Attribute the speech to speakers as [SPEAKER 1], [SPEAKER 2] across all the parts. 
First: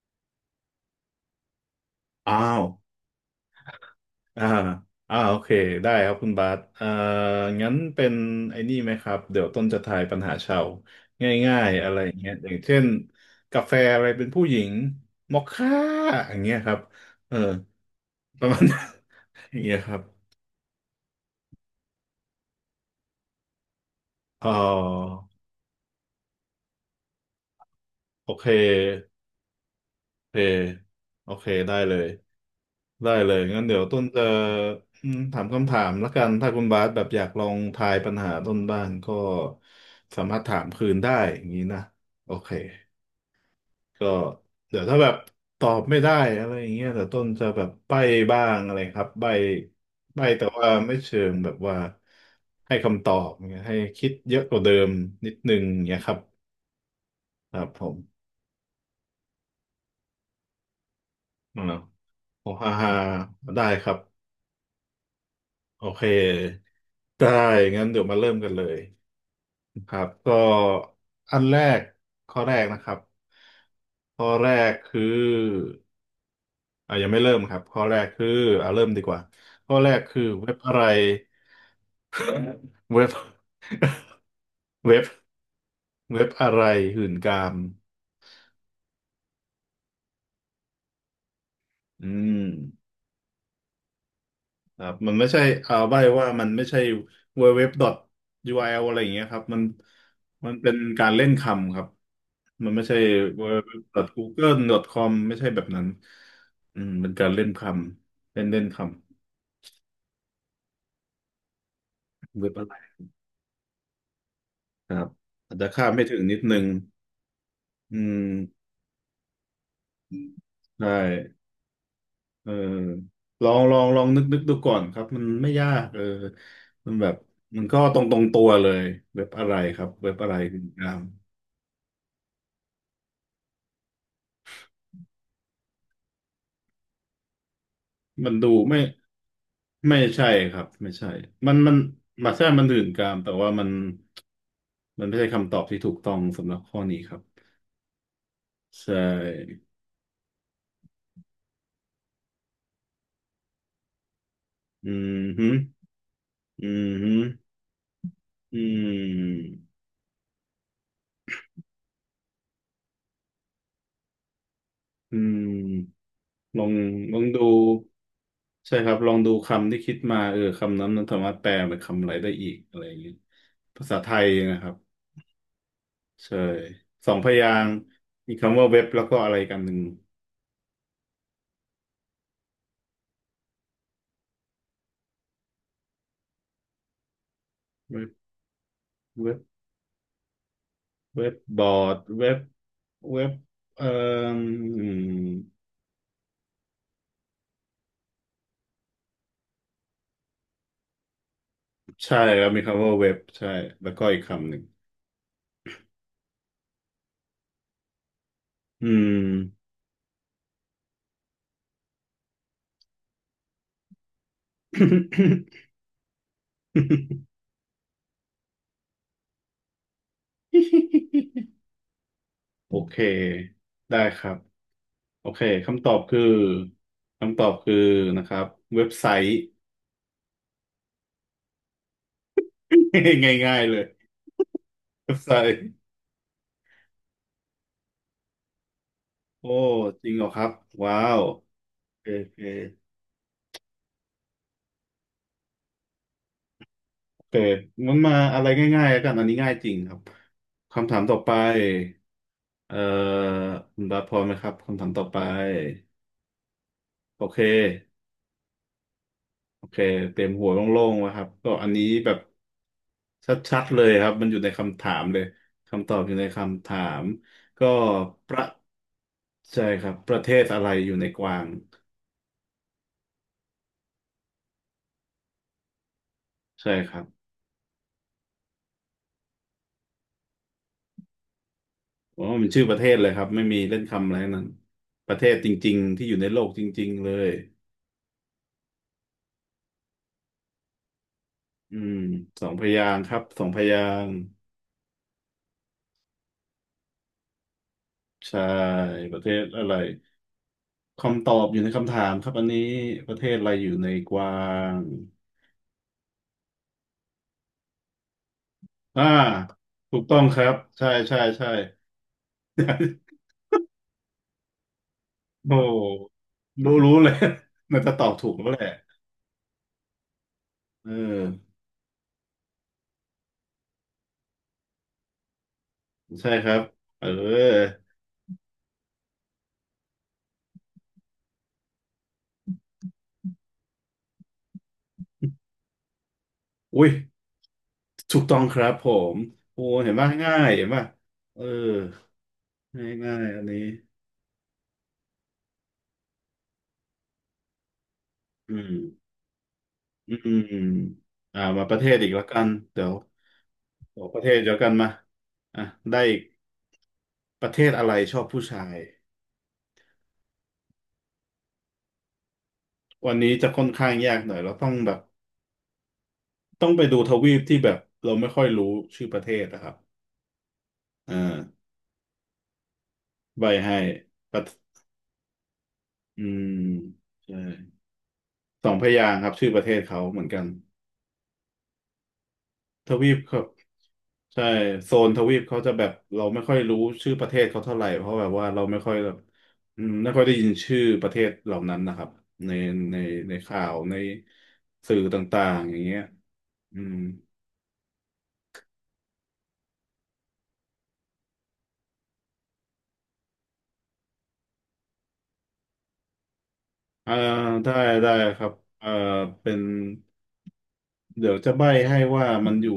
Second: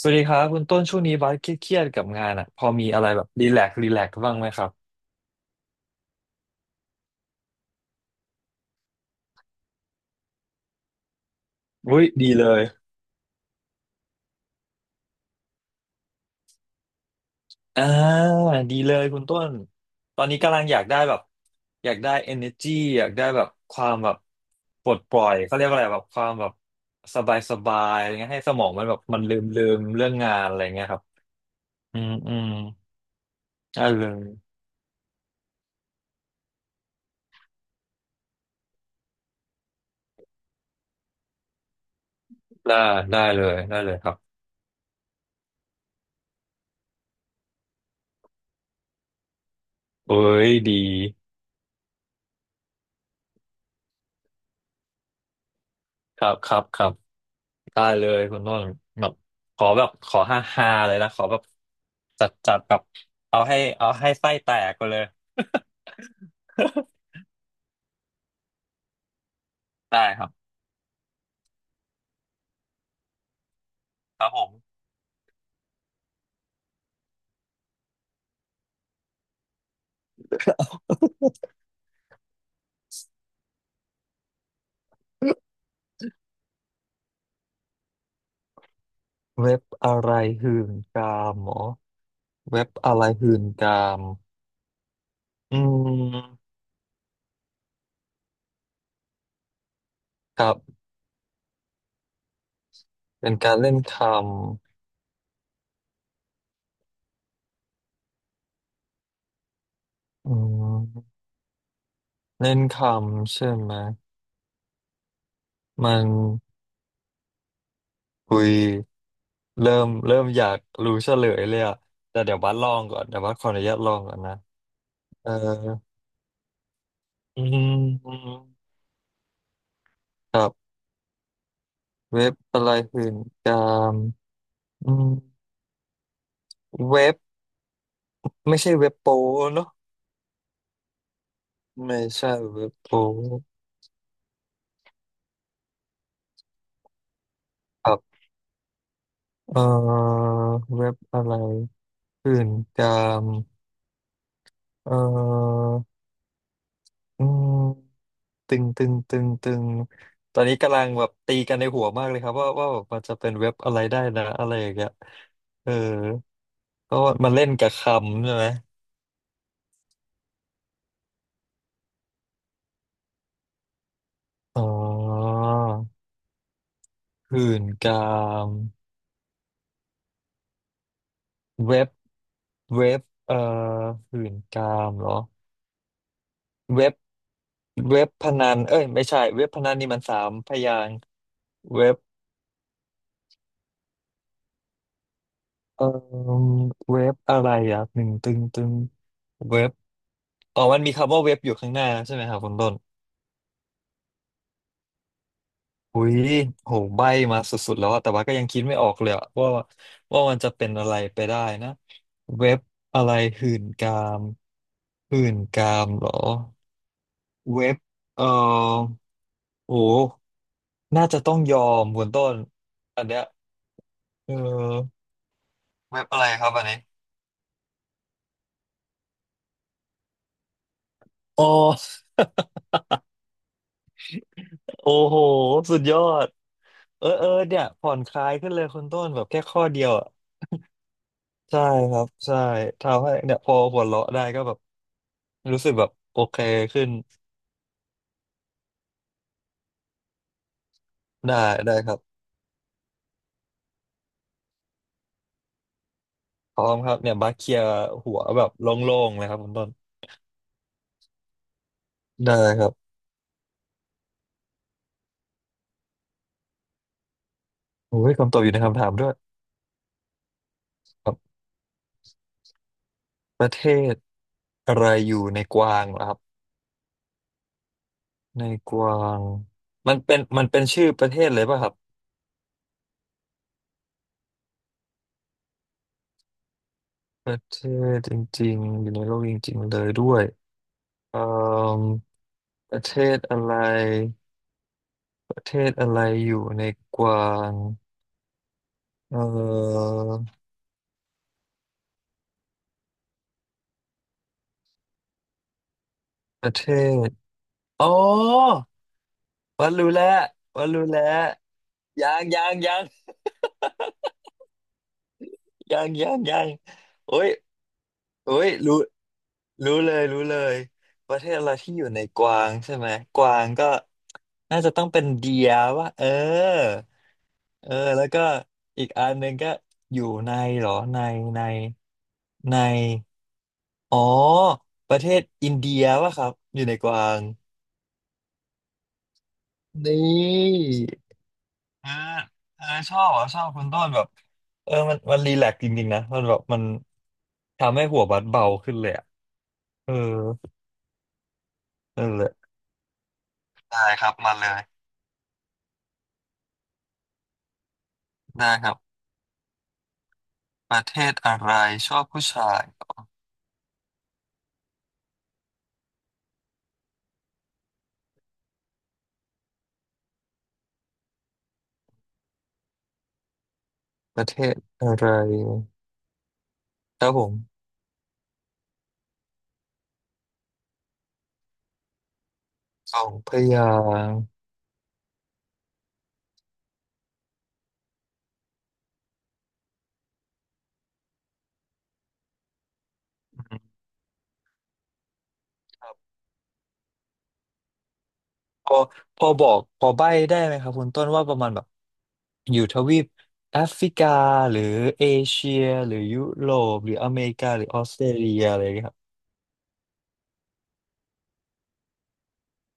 [SPEAKER 1] สวัสดีครับคุณต้นช่วงนี้บาสเครียดๆกับงาน
[SPEAKER 2] อ้า
[SPEAKER 1] อ่ะพ
[SPEAKER 2] ว
[SPEAKER 1] อมีอะไรแบบรีแลกซ์บ้าง
[SPEAKER 2] อ่า
[SPEAKER 1] ไหมครับ
[SPEAKER 2] โอเค ได้ครับคุณบาสงั้นเป็นไอ้นี่ไหมครับ เดี๋ยวต้นจะทายปัญหาชาวง่ายๆอะไร
[SPEAKER 1] อุ้ย
[SPEAKER 2] อย่างเงี้
[SPEAKER 1] ดี
[SPEAKER 2] ย
[SPEAKER 1] เล
[SPEAKER 2] อย่าง
[SPEAKER 1] ย
[SPEAKER 2] เช่นกาแฟอะไรเป็นผู้หญิงมอคค่าอย่างเงี้ยครับ เออ
[SPEAKER 1] อ่า
[SPEAKER 2] ประมาณ
[SPEAKER 1] ดี
[SPEAKER 2] นั้น
[SPEAKER 1] เลยคุณต้ น
[SPEAKER 2] อย่างเงี้ยครับ
[SPEAKER 1] ตอนนี้กำลังอยากได้แบบอยากได้ energy อยากได้แบบความแบบ
[SPEAKER 2] อ๋อ
[SPEAKER 1] ปลดปล่อยเขาเรียกว่าอะไรแบบความแบบสบายอะไร
[SPEAKER 2] โอ
[SPEAKER 1] เงี้ยให้
[SPEAKER 2] เค
[SPEAKER 1] สมองมันแบบมันลืมเรื่อง
[SPEAKER 2] โอ
[SPEAKER 1] งา
[SPEAKER 2] เค
[SPEAKER 1] นอะไรเงี้ยครับ
[SPEAKER 2] โอเคได้เล
[SPEAKER 1] อื
[SPEAKER 2] ย
[SPEAKER 1] มอืม
[SPEAKER 2] ได้เลยงั้นเดี๋ยว
[SPEAKER 1] ได้
[SPEAKER 2] ต้น
[SPEAKER 1] เล
[SPEAKER 2] จะ
[SPEAKER 1] ย
[SPEAKER 2] ถามคำถามละกันถ้าคุณบาสแบบอยากลองทายปัญหาต้นบ้างก็สามารถถามคืนได้อย่างนี้นะโอเค
[SPEAKER 1] ได้ได้เลยได้เลยค
[SPEAKER 2] ก็
[SPEAKER 1] รับ
[SPEAKER 2] เดี๋ยวถ้าแบบตอบไม่ได้อะไรอย่างเงี้ยแต่ต้นจะแบบใบ้บ้างอะไรครับใบ้
[SPEAKER 1] เอ้
[SPEAKER 2] ใบ้แต่
[SPEAKER 1] ย
[SPEAKER 2] ว่า
[SPEAKER 1] ดี
[SPEAKER 2] ไม่เชิงแบบว่าให้คำตอบเงี้ยให้คิดเยอะกว่าเดิมนิดนึงงเงี้ยครับ
[SPEAKER 1] ครับครับครับ
[SPEAKER 2] ครับผ
[SPEAKER 1] ได้
[SPEAKER 2] ม
[SPEAKER 1] เลยคุณต้นแบบขอแบบขอฮาฮาเลยนะขอแบบ
[SPEAKER 2] อ่า
[SPEAKER 1] จัด
[SPEAKER 2] โอ้
[SPEAKER 1] จัด
[SPEAKER 2] ฮ่า
[SPEAKER 1] แบบ
[SPEAKER 2] ฮ่า
[SPEAKER 1] เอาให้
[SPEAKER 2] ได้ค
[SPEAKER 1] เอา
[SPEAKER 2] รับ
[SPEAKER 1] ให้ไส้แตกไปเลย
[SPEAKER 2] โอเคได้งั้นเดี๋ยวมาเริ่มกันเลย ค
[SPEAKER 1] ได้
[SPEAKER 2] รับ
[SPEAKER 1] ครั
[SPEAKER 2] ก็
[SPEAKER 1] บ
[SPEAKER 2] อันแรกข้อแรกนะครับ
[SPEAKER 1] ค
[SPEAKER 2] ข้
[SPEAKER 1] รั
[SPEAKER 2] อ
[SPEAKER 1] บผ
[SPEAKER 2] แร
[SPEAKER 1] ม
[SPEAKER 2] กคืออ่ะยังไม่เริ่มครับข้อแรกคืออ่ะเริ่มดีกว่าข้อแรกคือเว็บอะไรเว็บเว็บเว็บอะไรหื่นกาม
[SPEAKER 1] เว็บอะไรหื่นกามหมอ
[SPEAKER 2] อืม
[SPEAKER 1] เว็บอะไรหื่นกาม
[SPEAKER 2] ครับมันไม่ใช่
[SPEAKER 1] อื
[SPEAKER 2] เอาใบว่ามัน
[SPEAKER 1] ม
[SPEAKER 2] ไม่ใช่ w w w ย r l อทยูอาร์แอลอะไรอย่างเงี้ยครับมัน
[SPEAKER 1] ค
[SPEAKER 2] มั
[SPEAKER 1] รั
[SPEAKER 2] นเป็น
[SPEAKER 1] บ
[SPEAKER 2] การเล่นคำครับมันไม่ใช่
[SPEAKER 1] เป็น
[SPEAKER 2] ดับเบิ
[SPEAKER 1] กา
[SPEAKER 2] ล
[SPEAKER 1] รเล่
[SPEAKER 2] ยู
[SPEAKER 1] นค
[SPEAKER 2] ดับเบิลยูดับเบิลยูดอทกูเ g o o g l e c o m ไม่ใช่แบบนั้นอืมเป็นการเล่นคำเล่นเล่นค
[SPEAKER 1] ำอืม
[SPEAKER 2] ำเว็บ
[SPEAKER 1] เล่น
[SPEAKER 2] อะไร
[SPEAKER 1] คำใช่ไหม
[SPEAKER 2] ครับอาจจะคาด
[SPEAKER 1] มั
[SPEAKER 2] ไม่
[SPEAKER 1] น
[SPEAKER 2] ถึงนิดนึงอืม
[SPEAKER 1] คุย เริ่มอยาก
[SPEAKER 2] ใช่
[SPEAKER 1] รู้เฉลยเลยอะแต่เดี๋ยว
[SPEAKER 2] เอ
[SPEAKER 1] บั
[SPEAKER 2] อ
[SPEAKER 1] สลองก่อนเดี๋ยวบัสข
[SPEAKER 2] ล
[SPEAKER 1] อ
[SPEAKER 2] อ
[SPEAKER 1] อ
[SPEAKER 2] ง
[SPEAKER 1] นุ
[SPEAKER 2] ล
[SPEAKER 1] ญา
[SPEAKER 2] อ
[SPEAKER 1] ต
[SPEAKER 2] ง
[SPEAKER 1] ลอ
[SPEAKER 2] ล
[SPEAKER 1] ง
[SPEAKER 2] อง
[SPEAKER 1] ก่อน
[SPEAKER 2] นึก
[SPEAKER 1] นะ
[SPEAKER 2] นึกดูก่อนครับมัน
[SPEAKER 1] เออ
[SPEAKER 2] ไม่ยากเออมันแบบ
[SPEAKER 1] อื
[SPEAKER 2] มันก็ตรงตรง
[SPEAKER 1] ม
[SPEAKER 2] ตัวเลยเว็บอะไรครับเว็บอะไร
[SPEAKER 1] ครั
[SPEAKER 2] คุณ
[SPEAKER 1] บ
[SPEAKER 2] กราม
[SPEAKER 1] เว็บอะไรหื่นกามอืมเว็บ
[SPEAKER 2] มันดู
[SPEAKER 1] ไม่ใช่
[SPEAKER 2] ไม่
[SPEAKER 1] เว็บโปเนอะ
[SPEAKER 2] ไม่ใช่ครับไม่ใช่มัน
[SPEAKER 1] ไม่ใช่
[SPEAKER 2] มาแท้มั
[SPEAKER 1] เว็
[SPEAKER 2] น
[SPEAKER 1] บ
[SPEAKER 2] ดื่น
[SPEAKER 1] โป
[SPEAKER 2] กามแต่ว่ามันมันไม่ใช่คำตอบที่ถูกต้องสำหรับข้อนี้ครับ
[SPEAKER 1] ครับ
[SPEAKER 2] ใช
[SPEAKER 1] เอ
[SPEAKER 2] ่
[SPEAKER 1] อเว็บอะไรหื่นกาม
[SPEAKER 2] อื
[SPEAKER 1] เ
[SPEAKER 2] มฮึ
[SPEAKER 1] ออ
[SPEAKER 2] อืมฮึ
[SPEAKER 1] อืมตึ
[SPEAKER 2] อื
[SPEAKER 1] งตึงตึงตึ
[SPEAKER 2] ม
[SPEAKER 1] งตอนนี้กำลังแบบตีกันในหัวมากเลยครับว่าแบบมันจะเป็นเว็บอะไรได้นะอะไรอย่างเงี้ย
[SPEAKER 2] อื
[SPEAKER 1] เออ
[SPEAKER 2] มลอง
[SPEAKER 1] ก็
[SPEAKER 2] ลอง
[SPEAKER 1] มันเล่
[SPEAKER 2] ดู
[SPEAKER 1] นกับคำใช่ไหม
[SPEAKER 2] ใช่ครับลองดูคำที่คิดมาเออคำนั้นมันสามารถแปลเป็นคำอะไรได้อีกอะไรอย่างนี้ภาษาไทยนะ
[SPEAKER 1] อ๋
[SPEAKER 2] ค
[SPEAKER 1] อ
[SPEAKER 2] รับใช่สองพ
[SPEAKER 1] หื่
[SPEAKER 2] ยา
[SPEAKER 1] น
[SPEAKER 2] งค์
[SPEAKER 1] กา
[SPEAKER 2] มี
[SPEAKER 1] ม
[SPEAKER 2] คำว่าเว็บแล้วก็อะไรกันหนึ่ง
[SPEAKER 1] เว็บเว็บเอ่อหื่นกามเหรอเว็บเว็
[SPEAKER 2] เ
[SPEAKER 1] บพนันเอ้ยไม่ใช่
[SPEAKER 2] ว็บ
[SPEAKER 1] เว็บพนันนี่มันสามพยางค์
[SPEAKER 2] เว็บบอ
[SPEAKER 1] เว็
[SPEAKER 2] ร์
[SPEAKER 1] บ
[SPEAKER 2] ดเว็บเว็บเอ่ออืม
[SPEAKER 1] เอ่อเว็บอะไรอ่ะหนึ่งตึงตึงเว็บอ๋อมันมีคำว่าเว็บอยู่ข้างหน้าใช่
[SPEAKER 2] ใช่
[SPEAKER 1] ไหมครับ
[SPEAKER 2] ครั
[SPEAKER 1] คุ
[SPEAKER 2] บ
[SPEAKER 1] ณ
[SPEAKER 2] มี
[SPEAKER 1] ต้น
[SPEAKER 2] คำว่าเว็บใช่แล้วก็อีกคำหนึ่ง
[SPEAKER 1] อุ้ยโหใบ้มาสุดๆแล้วอะแต่ว่าก็ยังคิดไม่อ
[SPEAKER 2] อื
[SPEAKER 1] อกเลย
[SPEAKER 2] ม
[SPEAKER 1] อะว่ามันจะเป็นอะไรไปได้นะเว็บอะไรหื่นกามหื่น กามเหรอเว็บเออโอ้น่าจะต้องยอมคุณต้น
[SPEAKER 2] โอเค
[SPEAKER 1] อันเนี้ย
[SPEAKER 2] ได้ค
[SPEAKER 1] เ
[SPEAKER 2] รับ
[SPEAKER 1] ออ
[SPEAKER 2] โอเคคำตอบ
[SPEAKER 1] เว็บ
[SPEAKER 2] คื
[SPEAKER 1] อะ
[SPEAKER 2] อ
[SPEAKER 1] ไรครับอันนี้
[SPEAKER 2] คำตอบคือนะครับเว็บไซต์
[SPEAKER 1] อ๋อ
[SPEAKER 2] ง่ายๆเลย
[SPEAKER 1] โอ้
[SPEAKER 2] เว็
[SPEAKER 1] โห
[SPEAKER 2] บไซต์
[SPEAKER 1] สุดยอดเออเออเนี่ยผ่อนคลายขึ้นเลยคุณต้นแบบแค่
[SPEAKER 2] โอ้
[SPEAKER 1] ข้อเดียว
[SPEAKER 2] จ
[SPEAKER 1] อะ
[SPEAKER 2] ริงเหรอครับว้าว
[SPEAKER 1] ใช่
[SPEAKER 2] โอ
[SPEAKER 1] ครั
[SPEAKER 2] เค
[SPEAKER 1] บ
[SPEAKER 2] โอ
[SPEAKER 1] ใช่
[SPEAKER 2] เค
[SPEAKER 1] ทำให้เนี่ยพอหัวเราะได้ก็แบบรู้สึกแบบโอเคขึ้น
[SPEAKER 2] โอเคมันมาอะไรง่ายๆแล้วกันอันนี้ง่ายจริงครับคำถามต่อไป
[SPEAKER 1] ได้ได้ครับ
[SPEAKER 2] เอ่อคุณบาสพร้อมไหมครับคำถามต่อไป
[SPEAKER 1] พร้อมครับเนี่ย
[SPEAKER 2] โอ
[SPEAKER 1] บัค
[SPEAKER 2] เค
[SPEAKER 1] เคลียร์หัวแบบโล่งๆเลยครับคุณ
[SPEAKER 2] โอ
[SPEAKER 1] ต้น
[SPEAKER 2] เคเต็มหัวโล่งๆไวครับก็อันนี้แบบ
[SPEAKER 1] ได้ครับ
[SPEAKER 2] ชัดๆเลยครับมันอยู่ในคำถามเลยคำตอบอยู่ในคำถามก็
[SPEAKER 1] โอ้ย
[SPEAKER 2] ป
[SPEAKER 1] คำตอ
[SPEAKER 2] ระ
[SPEAKER 1] บอยู่ในคำถามด้วย
[SPEAKER 2] ใช่ครับประเทศอะไรอยู่ใน
[SPEAKER 1] ครั
[SPEAKER 2] ก
[SPEAKER 1] บ
[SPEAKER 2] วาง
[SPEAKER 1] ประเทศอะไรอยู่ในกวางเหรอครับ
[SPEAKER 2] ใช่ครับ
[SPEAKER 1] ในกวางมันเป็นชื่อประเทศเลยป่ะครับ
[SPEAKER 2] อ๋อมันชื่อประเทศเลยครับไม่มีเล่นคำอะไรทั้งนั้นประเทศจริงๆที่อยู่ในโลกจริงๆเล
[SPEAKER 1] ป
[SPEAKER 2] ย
[SPEAKER 1] ระเทศจริงๆอยู่ในโลกจริงๆเลยด้วยเอ่อ
[SPEAKER 2] อืมสองพ
[SPEAKER 1] ประ
[SPEAKER 2] ยา
[SPEAKER 1] เท
[SPEAKER 2] งค์ค
[SPEAKER 1] ศ
[SPEAKER 2] รับ
[SPEAKER 1] อะ
[SPEAKER 2] สอง
[SPEAKER 1] ไร
[SPEAKER 2] พยางค์
[SPEAKER 1] ประเทศอะไรอยู่ในกวาง
[SPEAKER 2] ใช่ป
[SPEAKER 1] เอ่
[SPEAKER 2] ระเทศอะไร
[SPEAKER 1] อ
[SPEAKER 2] คำตอบอยู่ในคำถามครับอันนี้ประเทศอะไรอยู่ในกวาง
[SPEAKER 1] ประเทศอ๋อ
[SPEAKER 2] อ่า
[SPEAKER 1] วันรู้
[SPEAKER 2] ถู
[SPEAKER 1] แล้
[SPEAKER 2] ก
[SPEAKER 1] ว
[SPEAKER 2] ต้องครับ
[SPEAKER 1] วันรู้
[SPEAKER 2] ใช่
[SPEAKER 1] แล้
[SPEAKER 2] ใช่
[SPEAKER 1] ว
[SPEAKER 2] ใช่
[SPEAKER 1] ยังยังยัง
[SPEAKER 2] โอ้
[SPEAKER 1] ยังยังยัง
[SPEAKER 2] รู้รู้เลย
[SPEAKER 1] โอ้ย
[SPEAKER 2] มันจะตอบถู
[SPEAKER 1] โอ้
[SPEAKER 2] กแล้
[SPEAKER 1] ย
[SPEAKER 2] วแหละ
[SPEAKER 1] รู้รู้เลยรู้เลย
[SPEAKER 2] เอ
[SPEAKER 1] ประเท
[SPEAKER 2] อ
[SPEAKER 1] ศอะไรที่อยู่ในกวางใช่ไหมกวางก็น่าจะต้องเป็นเดียว่าเออ
[SPEAKER 2] ใช่ครับเออ
[SPEAKER 1] เออแล้วก็อีกอันหนึ่งก็อยู่ในเหรอในในในอ๋อประเทศอินเดียว่าครับอยู่ใน
[SPEAKER 2] อุ้
[SPEAKER 1] ก
[SPEAKER 2] ย
[SPEAKER 1] วาง
[SPEAKER 2] ถูกต้องครับผมโอ้เห็น
[SPEAKER 1] นี
[SPEAKER 2] ป่ะง่ายเห็
[SPEAKER 1] ่
[SPEAKER 2] นป่ะเออ
[SPEAKER 1] เออเออ
[SPEAKER 2] ง่า
[SPEAKER 1] ช
[SPEAKER 2] ย
[SPEAKER 1] อบ
[SPEAKER 2] ง่า
[SPEAKER 1] อ่ะ
[SPEAKER 2] ย
[SPEAKER 1] ช
[SPEAKER 2] อั
[SPEAKER 1] อ
[SPEAKER 2] น
[SPEAKER 1] บคุ
[SPEAKER 2] นี้
[SPEAKER 1] ณต้นแบบเออมันรีแลกซ์จริงๆนะมันแบบมันทำให้หัวบัดเบา
[SPEAKER 2] อื
[SPEAKER 1] ขึ้นเลยอ่ะ
[SPEAKER 2] ม
[SPEAKER 1] เออ
[SPEAKER 2] อืมอ่ามาประเทศอี
[SPEAKER 1] นั่
[SPEAKER 2] ก
[SPEAKER 1] นแห
[SPEAKER 2] แล้ว
[SPEAKER 1] ละ
[SPEAKER 2] กันเดี๋ยว
[SPEAKER 1] ได้
[SPEAKER 2] เอ
[SPEAKER 1] ค
[SPEAKER 2] ก
[SPEAKER 1] รับ
[SPEAKER 2] ประเท
[SPEAKER 1] มา
[SPEAKER 2] ศ
[SPEAKER 1] เล
[SPEAKER 2] เดียวกัน
[SPEAKER 1] ย
[SPEAKER 2] มาอ่ะได้อีกประเทศอะไรชอบผู้
[SPEAKER 1] ได้
[SPEAKER 2] ชา
[SPEAKER 1] ครั
[SPEAKER 2] ย
[SPEAKER 1] บประเทศอะไรชอบผู้ชาย
[SPEAKER 2] วันนี้จะค่อนข้างยากหน่อยเราต้องแบบต้องไปดูทวีปที่แบบเราไม่ค่อยรู้ชื่อประเทศนะครับอ่าใบให้
[SPEAKER 1] ประ
[SPEAKER 2] ป
[SPEAKER 1] เท
[SPEAKER 2] ระ
[SPEAKER 1] ศอะไร
[SPEAKER 2] อืม
[SPEAKER 1] ครับผ
[SPEAKER 2] ใช่
[SPEAKER 1] ม
[SPEAKER 2] สองพยางค์ครับชื่อประเทศเขาเหมือนกันท
[SPEAKER 1] สอ
[SPEAKER 2] วี
[SPEAKER 1] ง
[SPEAKER 2] ป
[SPEAKER 1] พ
[SPEAKER 2] ครับ
[SPEAKER 1] ยางค์
[SPEAKER 2] ใช่โซนทวีปเขาจะแบบเราไม่ค่อยรู้ชื่อประเทศเขาเท่าไหร่เพราะแบบว่าเราไม่ค่อยแบบอืมไม่ค่อยได้ยินชื่อประเทศเหล่านั้นนะครับในในใน
[SPEAKER 1] อื
[SPEAKER 2] ข่าว
[SPEAKER 1] ม
[SPEAKER 2] ในสื่อต่างๆอย่า
[SPEAKER 1] ค
[SPEAKER 2] ง
[SPEAKER 1] รั
[SPEAKER 2] เงี้ย
[SPEAKER 1] บ
[SPEAKER 2] อืม
[SPEAKER 1] พอพอบอกพอใบ้ได้ไหมครับคุณต้นว่าประมาณแบบอยู่ทวีปแอฟริกาหรือเอเชียหรือยุโรปหรืออ
[SPEAKER 2] อ่า
[SPEAKER 1] เมริกาหรือ
[SPEAKER 2] ได้
[SPEAKER 1] ออสเตร
[SPEAKER 2] ได้
[SPEAKER 1] เลี
[SPEAKER 2] ค
[SPEAKER 1] ย
[SPEAKER 2] รับ
[SPEAKER 1] อะไรอย่างเงี้ย
[SPEAKER 2] เอ่อ
[SPEAKER 1] ครับ
[SPEAKER 2] เป็น เดี๋ยวจะใบ้ให้ว่ามันอยู่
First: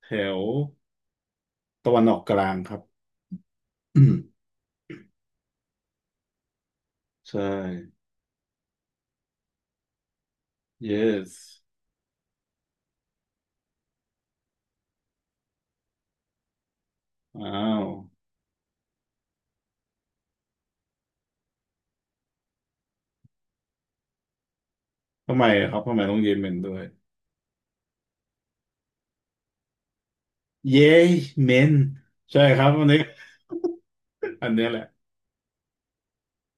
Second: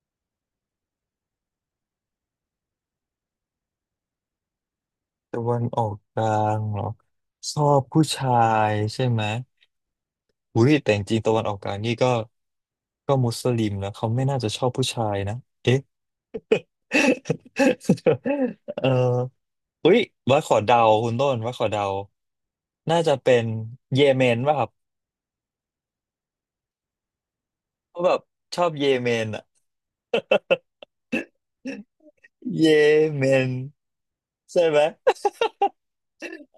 [SPEAKER 2] แถวตะวันออกกลางครับ อืม
[SPEAKER 1] ตะวันออกกลางเหรอ
[SPEAKER 2] ใช่
[SPEAKER 1] ชอบผู้ชายใช่ไหมอุ้ยแต่จริงๆตะ
[SPEAKER 2] yes
[SPEAKER 1] วันออกกลางนี่ก็ก็มุสลิมนะเขาไม่น่าจะชอบผู้ชายนะเอ๊ะ
[SPEAKER 2] อ้าว
[SPEAKER 1] เอออุ้ยว่าขอเดาคุณต้นว่าขอเดาน่าจะเป็นเยเมนป่ะครับ
[SPEAKER 2] ทำไมอะครับทำไมต้องเยเมนด้วย
[SPEAKER 1] เพราะแบบชอบเยเมนอะ
[SPEAKER 2] เยเมนใช่ค
[SPEAKER 1] เย
[SPEAKER 2] รับวันนี้
[SPEAKER 1] เมน
[SPEAKER 2] อัน
[SPEAKER 1] ใช่
[SPEAKER 2] เนี้ยแห
[SPEAKER 1] ไหม
[SPEAKER 2] ละ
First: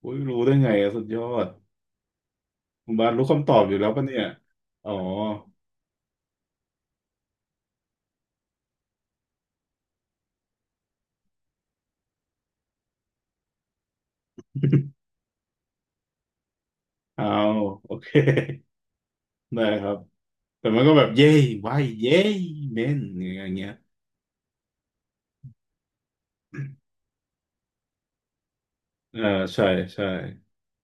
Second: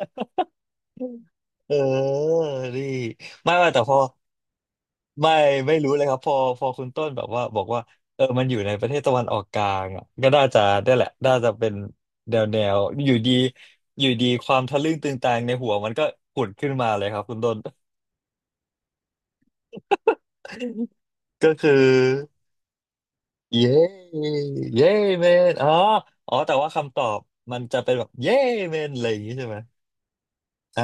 [SPEAKER 2] อุ้ยรู้ได้ไงอะสุดยอด
[SPEAKER 1] เออดี
[SPEAKER 2] คุณบาสรู้คำต
[SPEAKER 1] ไม่
[SPEAKER 2] อบ
[SPEAKER 1] ไม่
[SPEAKER 2] อยู่
[SPEAKER 1] แต่
[SPEAKER 2] แล้ว
[SPEAKER 1] พอ
[SPEAKER 2] ปะเนี่ยอ๋อ
[SPEAKER 1] ไม่ไม่รู้เลยครับพอพอคุณต้นแบบว่าบอกว่าเออมันอยู่ในประเทศตะวันออกกลางอ่ะก็น่าจะได้แหละน่าจะเป็นแนวอยู่ดีอยู่ดีความทะลึ่งตึงตังในหัวมันก็ผุดขึ้นมาเลยครับ
[SPEAKER 2] เอา
[SPEAKER 1] คุณต้น
[SPEAKER 2] โอเค ได้ครับแต่มันก็แบบเย้
[SPEAKER 1] ก็คือ
[SPEAKER 2] ไว้เย้เมนอย่างเงี้ย
[SPEAKER 1] เย้เย้เมนอ๋ออ๋อแต่ว่าคำตอบมันจะเป็นแบบเย้เมนอะไรอ
[SPEAKER 2] เออ
[SPEAKER 1] ย่างนี้ใช่ไหม
[SPEAKER 2] ใช่ใช่
[SPEAKER 1] อ่า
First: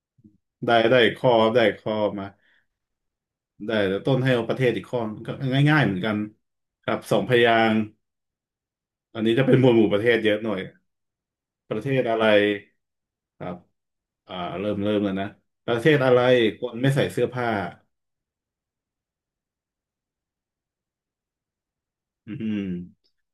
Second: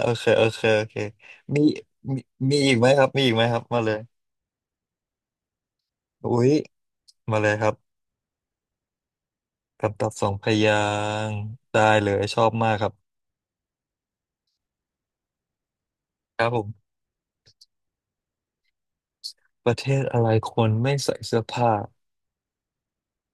[SPEAKER 1] โอเคโอเค
[SPEAKER 2] ได้
[SPEAKER 1] โอเค
[SPEAKER 2] ได้ข้อครับ
[SPEAKER 1] มี
[SPEAKER 2] ได้ข้อ
[SPEAKER 1] มี
[SPEAKER 2] มา
[SPEAKER 1] มีอีกไหมครับมีอีกไหมครับ
[SPEAKER 2] ได้
[SPEAKER 1] มาเล
[SPEAKER 2] เดี๋ย
[SPEAKER 1] ย
[SPEAKER 2] วต้นให้เอาประเทศอีกข้อก็ง่ายๆเหมือนกัน
[SPEAKER 1] อุ้ย
[SPEAKER 2] ครับสองพ
[SPEAKER 1] มาเล
[SPEAKER 2] ยา
[SPEAKER 1] ยครับ
[SPEAKER 2] งค์อันนี้จะเป็นหมวดหมู่ป
[SPEAKER 1] คำ
[SPEAKER 2] ระ
[SPEAKER 1] ต
[SPEAKER 2] เท
[SPEAKER 1] อบ
[SPEAKER 2] ศ
[SPEAKER 1] สอ
[SPEAKER 2] เย
[SPEAKER 1] ง
[SPEAKER 2] อะ
[SPEAKER 1] พ
[SPEAKER 2] หน่อย
[SPEAKER 1] ยางค์
[SPEAKER 2] ป
[SPEAKER 1] ได้
[SPEAKER 2] ระเทศ
[SPEAKER 1] เล
[SPEAKER 2] อะ
[SPEAKER 1] ย
[SPEAKER 2] ไร
[SPEAKER 1] ชอบมากครับ
[SPEAKER 2] ครับอ่าเริ่มเริ่มแล้วนะประเทศอะไร
[SPEAKER 1] ครับผ
[SPEAKER 2] คนไม่
[SPEAKER 1] ม
[SPEAKER 2] ใส่เสื้อผ้า
[SPEAKER 1] ประเทศอะไรคนไม่ใส่เสื้อผ้า
[SPEAKER 2] อืม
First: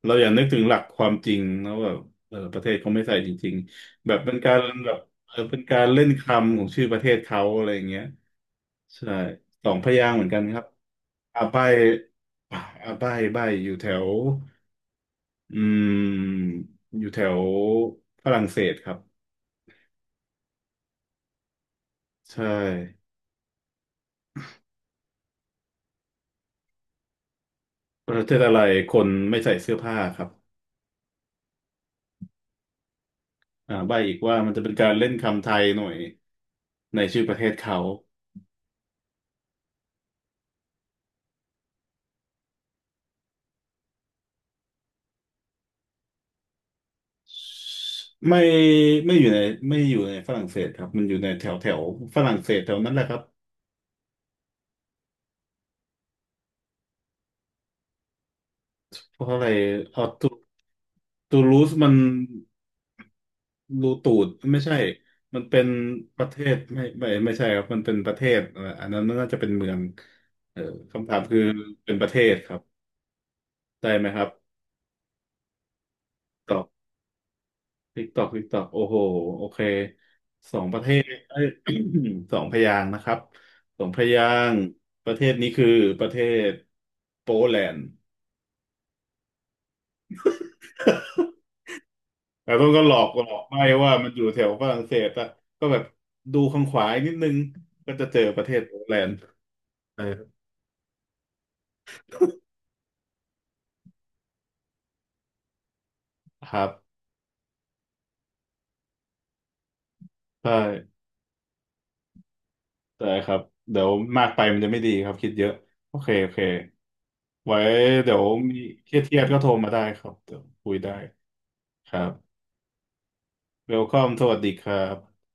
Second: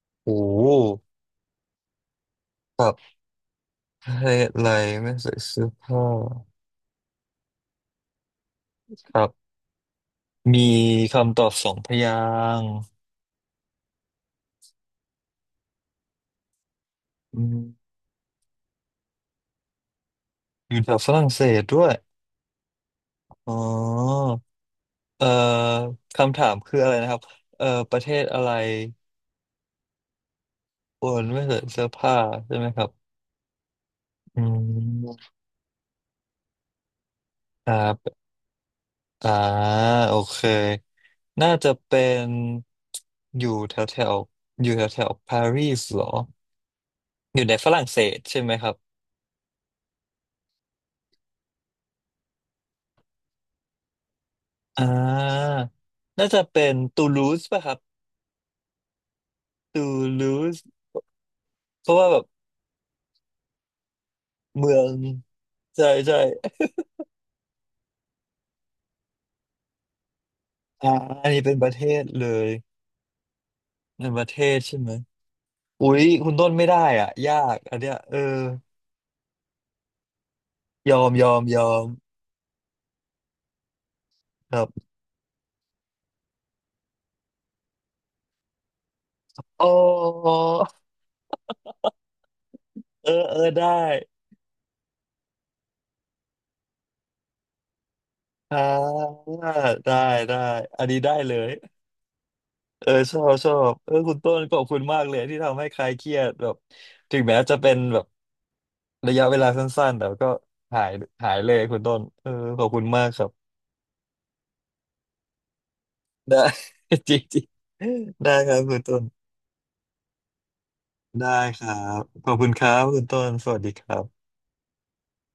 [SPEAKER 2] เราอย่า
[SPEAKER 1] โอ้
[SPEAKER 2] นึกถึ
[SPEAKER 1] โห
[SPEAKER 2] งหลักความจริงนะว่าแบบเออประเทศ
[SPEAKER 1] ครั
[SPEAKER 2] เขาไม่ใส่
[SPEAKER 1] บ
[SPEAKER 2] จริง
[SPEAKER 1] ป
[SPEAKER 2] ๆแบ
[SPEAKER 1] ระ
[SPEAKER 2] บ
[SPEAKER 1] เท
[SPEAKER 2] เป็น
[SPEAKER 1] ศ
[SPEAKER 2] การ
[SPEAKER 1] อะไร
[SPEAKER 2] แบบ
[SPEAKER 1] ไม่
[SPEAKER 2] เอ
[SPEAKER 1] ใส่
[SPEAKER 2] อเป็น
[SPEAKER 1] เสื้อ
[SPEAKER 2] การ
[SPEAKER 1] ผ้า
[SPEAKER 2] เล่นคำของชื่อประเทศเขาอะไรอย่างเงี้ยใช่
[SPEAKER 1] ครับ
[SPEAKER 2] สองพยางค์เหมือนกันค
[SPEAKER 1] มี
[SPEAKER 2] รับ
[SPEAKER 1] คำต
[SPEAKER 2] อา
[SPEAKER 1] อบ
[SPEAKER 2] ใบ
[SPEAKER 1] สองพยางค์
[SPEAKER 2] อ่าใบใบอยู่แถว อืมอยู่แถว
[SPEAKER 1] อืม
[SPEAKER 2] ฝรั่งเศสครับ
[SPEAKER 1] อยู่แถวฝรั่งเศสด้วย
[SPEAKER 2] ใช่
[SPEAKER 1] อ๋อเอ่อคำถามคืออะไรนะครับเอ่อประเท
[SPEAKER 2] ประ
[SPEAKER 1] ศ
[SPEAKER 2] เทศ
[SPEAKER 1] อะไร
[SPEAKER 2] อะไรคนไม่ใส่เสื้อผ้าครับ
[SPEAKER 1] คนไม่ใส่เสื้อผ้าใช่ไหมครับ
[SPEAKER 2] อ่าใบ้อีกว่า
[SPEAKER 1] อื
[SPEAKER 2] มันจะเป็นการเล่น
[SPEAKER 1] ม
[SPEAKER 2] คำไทยหน่อยในชื่อประเทศ
[SPEAKER 1] ค
[SPEAKER 2] เขา
[SPEAKER 1] รับอ่าโอเค น่าจะเป็นอยู่แถวแถวอยู่แถวแถวปารีสเหรออยู่ในฝรั่งเศส
[SPEAKER 2] ไม่
[SPEAKER 1] ใช่ไหมครับ
[SPEAKER 2] ไม่อยู่ในไม่อยู่ในฝรั่งเศสครับมันอยู่ในแถวแถวฝรั่งเศสแถวนั้นแหละครับ
[SPEAKER 1] อ่าน่าจะเป็นตูลูสป่ะครับ
[SPEAKER 2] เพราะอะไร
[SPEAKER 1] ตู
[SPEAKER 2] เอา
[SPEAKER 1] ลูส
[SPEAKER 2] ตูลูส
[SPEAKER 1] เพ
[SPEAKER 2] มัน
[SPEAKER 1] ราะว่าแบบ
[SPEAKER 2] รูตูดไม่
[SPEAKER 1] เมื
[SPEAKER 2] ใช่
[SPEAKER 1] อง
[SPEAKER 2] มันเป็น
[SPEAKER 1] ใช่ใช่
[SPEAKER 2] ประเทศไม่ไม่ไม่ใช่ครับ มันเป็นประเทศอันนั้นน่าจะเป็นเมืองเออ
[SPEAKER 1] อ่า
[SPEAKER 2] คำถาม
[SPEAKER 1] อัน
[SPEAKER 2] คือ
[SPEAKER 1] นี้เป็นประเท
[SPEAKER 2] เป็นป
[SPEAKER 1] ศ
[SPEAKER 2] ระเท
[SPEAKER 1] เล
[SPEAKER 2] ศค
[SPEAKER 1] ย
[SPEAKER 2] รับได้ไหม
[SPEAKER 1] เป็น
[SPEAKER 2] ค
[SPEAKER 1] ป
[SPEAKER 2] รับ
[SPEAKER 1] ระเทศใช่ไหมอุ๊ยคุณต้
[SPEAKER 2] ต
[SPEAKER 1] น
[SPEAKER 2] อ
[SPEAKER 1] ไม่
[SPEAKER 2] บ
[SPEAKER 1] ได้อ่ะยากอันเนี้ย
[SPEAKER 2] ติ๊ก
[SPEAKER 1] เอ
[SPEAKER 2] ต
[SPEAKER 1] อ
[SPEAKER 2] อกติ๊กตอกโอ้โหโอเคสองประเท
[SPEAKER 1] ย
[SPEAKER 2] ศ
[SPEAKER 1] อมยอ
[SPEAKER 2] เอ้
[SPEAKER 1] ม
[SPEAKER 2] ย
[SPEAKER 1] ยอม
[SPEAKER 2] สองพยางค์นะครับสองพยา
[SPEAKER 1] ค
[SPEAKER 2] งค์
[SPEAKER 1] รับ
[SPEAKER 2] ประเทศนี้คือประเทศโปแลนด์
[SPEAKER 1] อ๋อ
[SPEAKER 2] แต่ต้นก็หลอ
[SPEAKER 1] เอ
[SPEAKER 2] ก
[SPEAKER 1] อ
[SPEAKER 2] หลอ
[SPEAKER 1] เออ
[SPEAKER 2] กไม่
[SPEAKER 1] ได้
[SPEAKER 2] ว่ามันอยู่แถวฝรั่งเศสอะก็แบบดูข้างขวาอีกนิดนึงก็จะเจอประเท
[SPEAKER 1] อ่า
[SPEAKER 2] ศโปแลนด์
[SPEAKER 1] ได้ได้
[SPEAKER 2] ใช่
[SPEAKER 1] ได้อันนี้ได้เลย เออชอบชอบเออคุณต้นขอบคุณมากเลยที่ทำให้คลายเครียดแบ
[SPEAKER 2] ค
[SPEAKER 1] บ
[SPEAKER 2] รับ
[SPEAKER 1] ถึงแม้จะเป็นแบบระยะเวลาสั้นๆแต่ก็
[SPEAKER 2] ใช่
[SPEAKER 1] หายหายเลยคุณต้นเออขอบคุณมา
[SPEAKER 2] ได้
[SPEAKER 1] กครั
[SPEAKER 2] ครับ
[SPEAKER 1] บ
[SPEAKER 2] เดี๋ยวมากไปมันจะไม่ดีครับคิดเยอะโอเคโอเค
[SPEAKER 1] ได้ จริงจริง
[SPEAKER 2] ไว้เดี๋ยว
[SPEAKER 1] ได้ค
[SPEAKER 2] มี
[SPEAKER 1] รับคุณ
[SPEAKER 2] เค
[SPEAKER 1] ต้
[SPEAKER 2] รียด
[SPEAKER 1] น
[SPEAKER 2] ๆก็โทรมาได้ครับเดี๋ยวคุยได้
[SPEAKER 1] ได้ครั
[SPEAKER 2] ครั
[SPEAKER 1] บ
[SPEAKER 2] บ
[SPEAKER 1] ขอบคุณครับคุณต้นสวัสดี
[SPEAKER 2] เว
[SPEAKER 1] ค
[SPEAKER 2] ลค
[SPEAKER 1] รั
[SPEAKER 2] อมส
[SPEAKER 1] บ
[SPEAKER 2] วัสดีครับ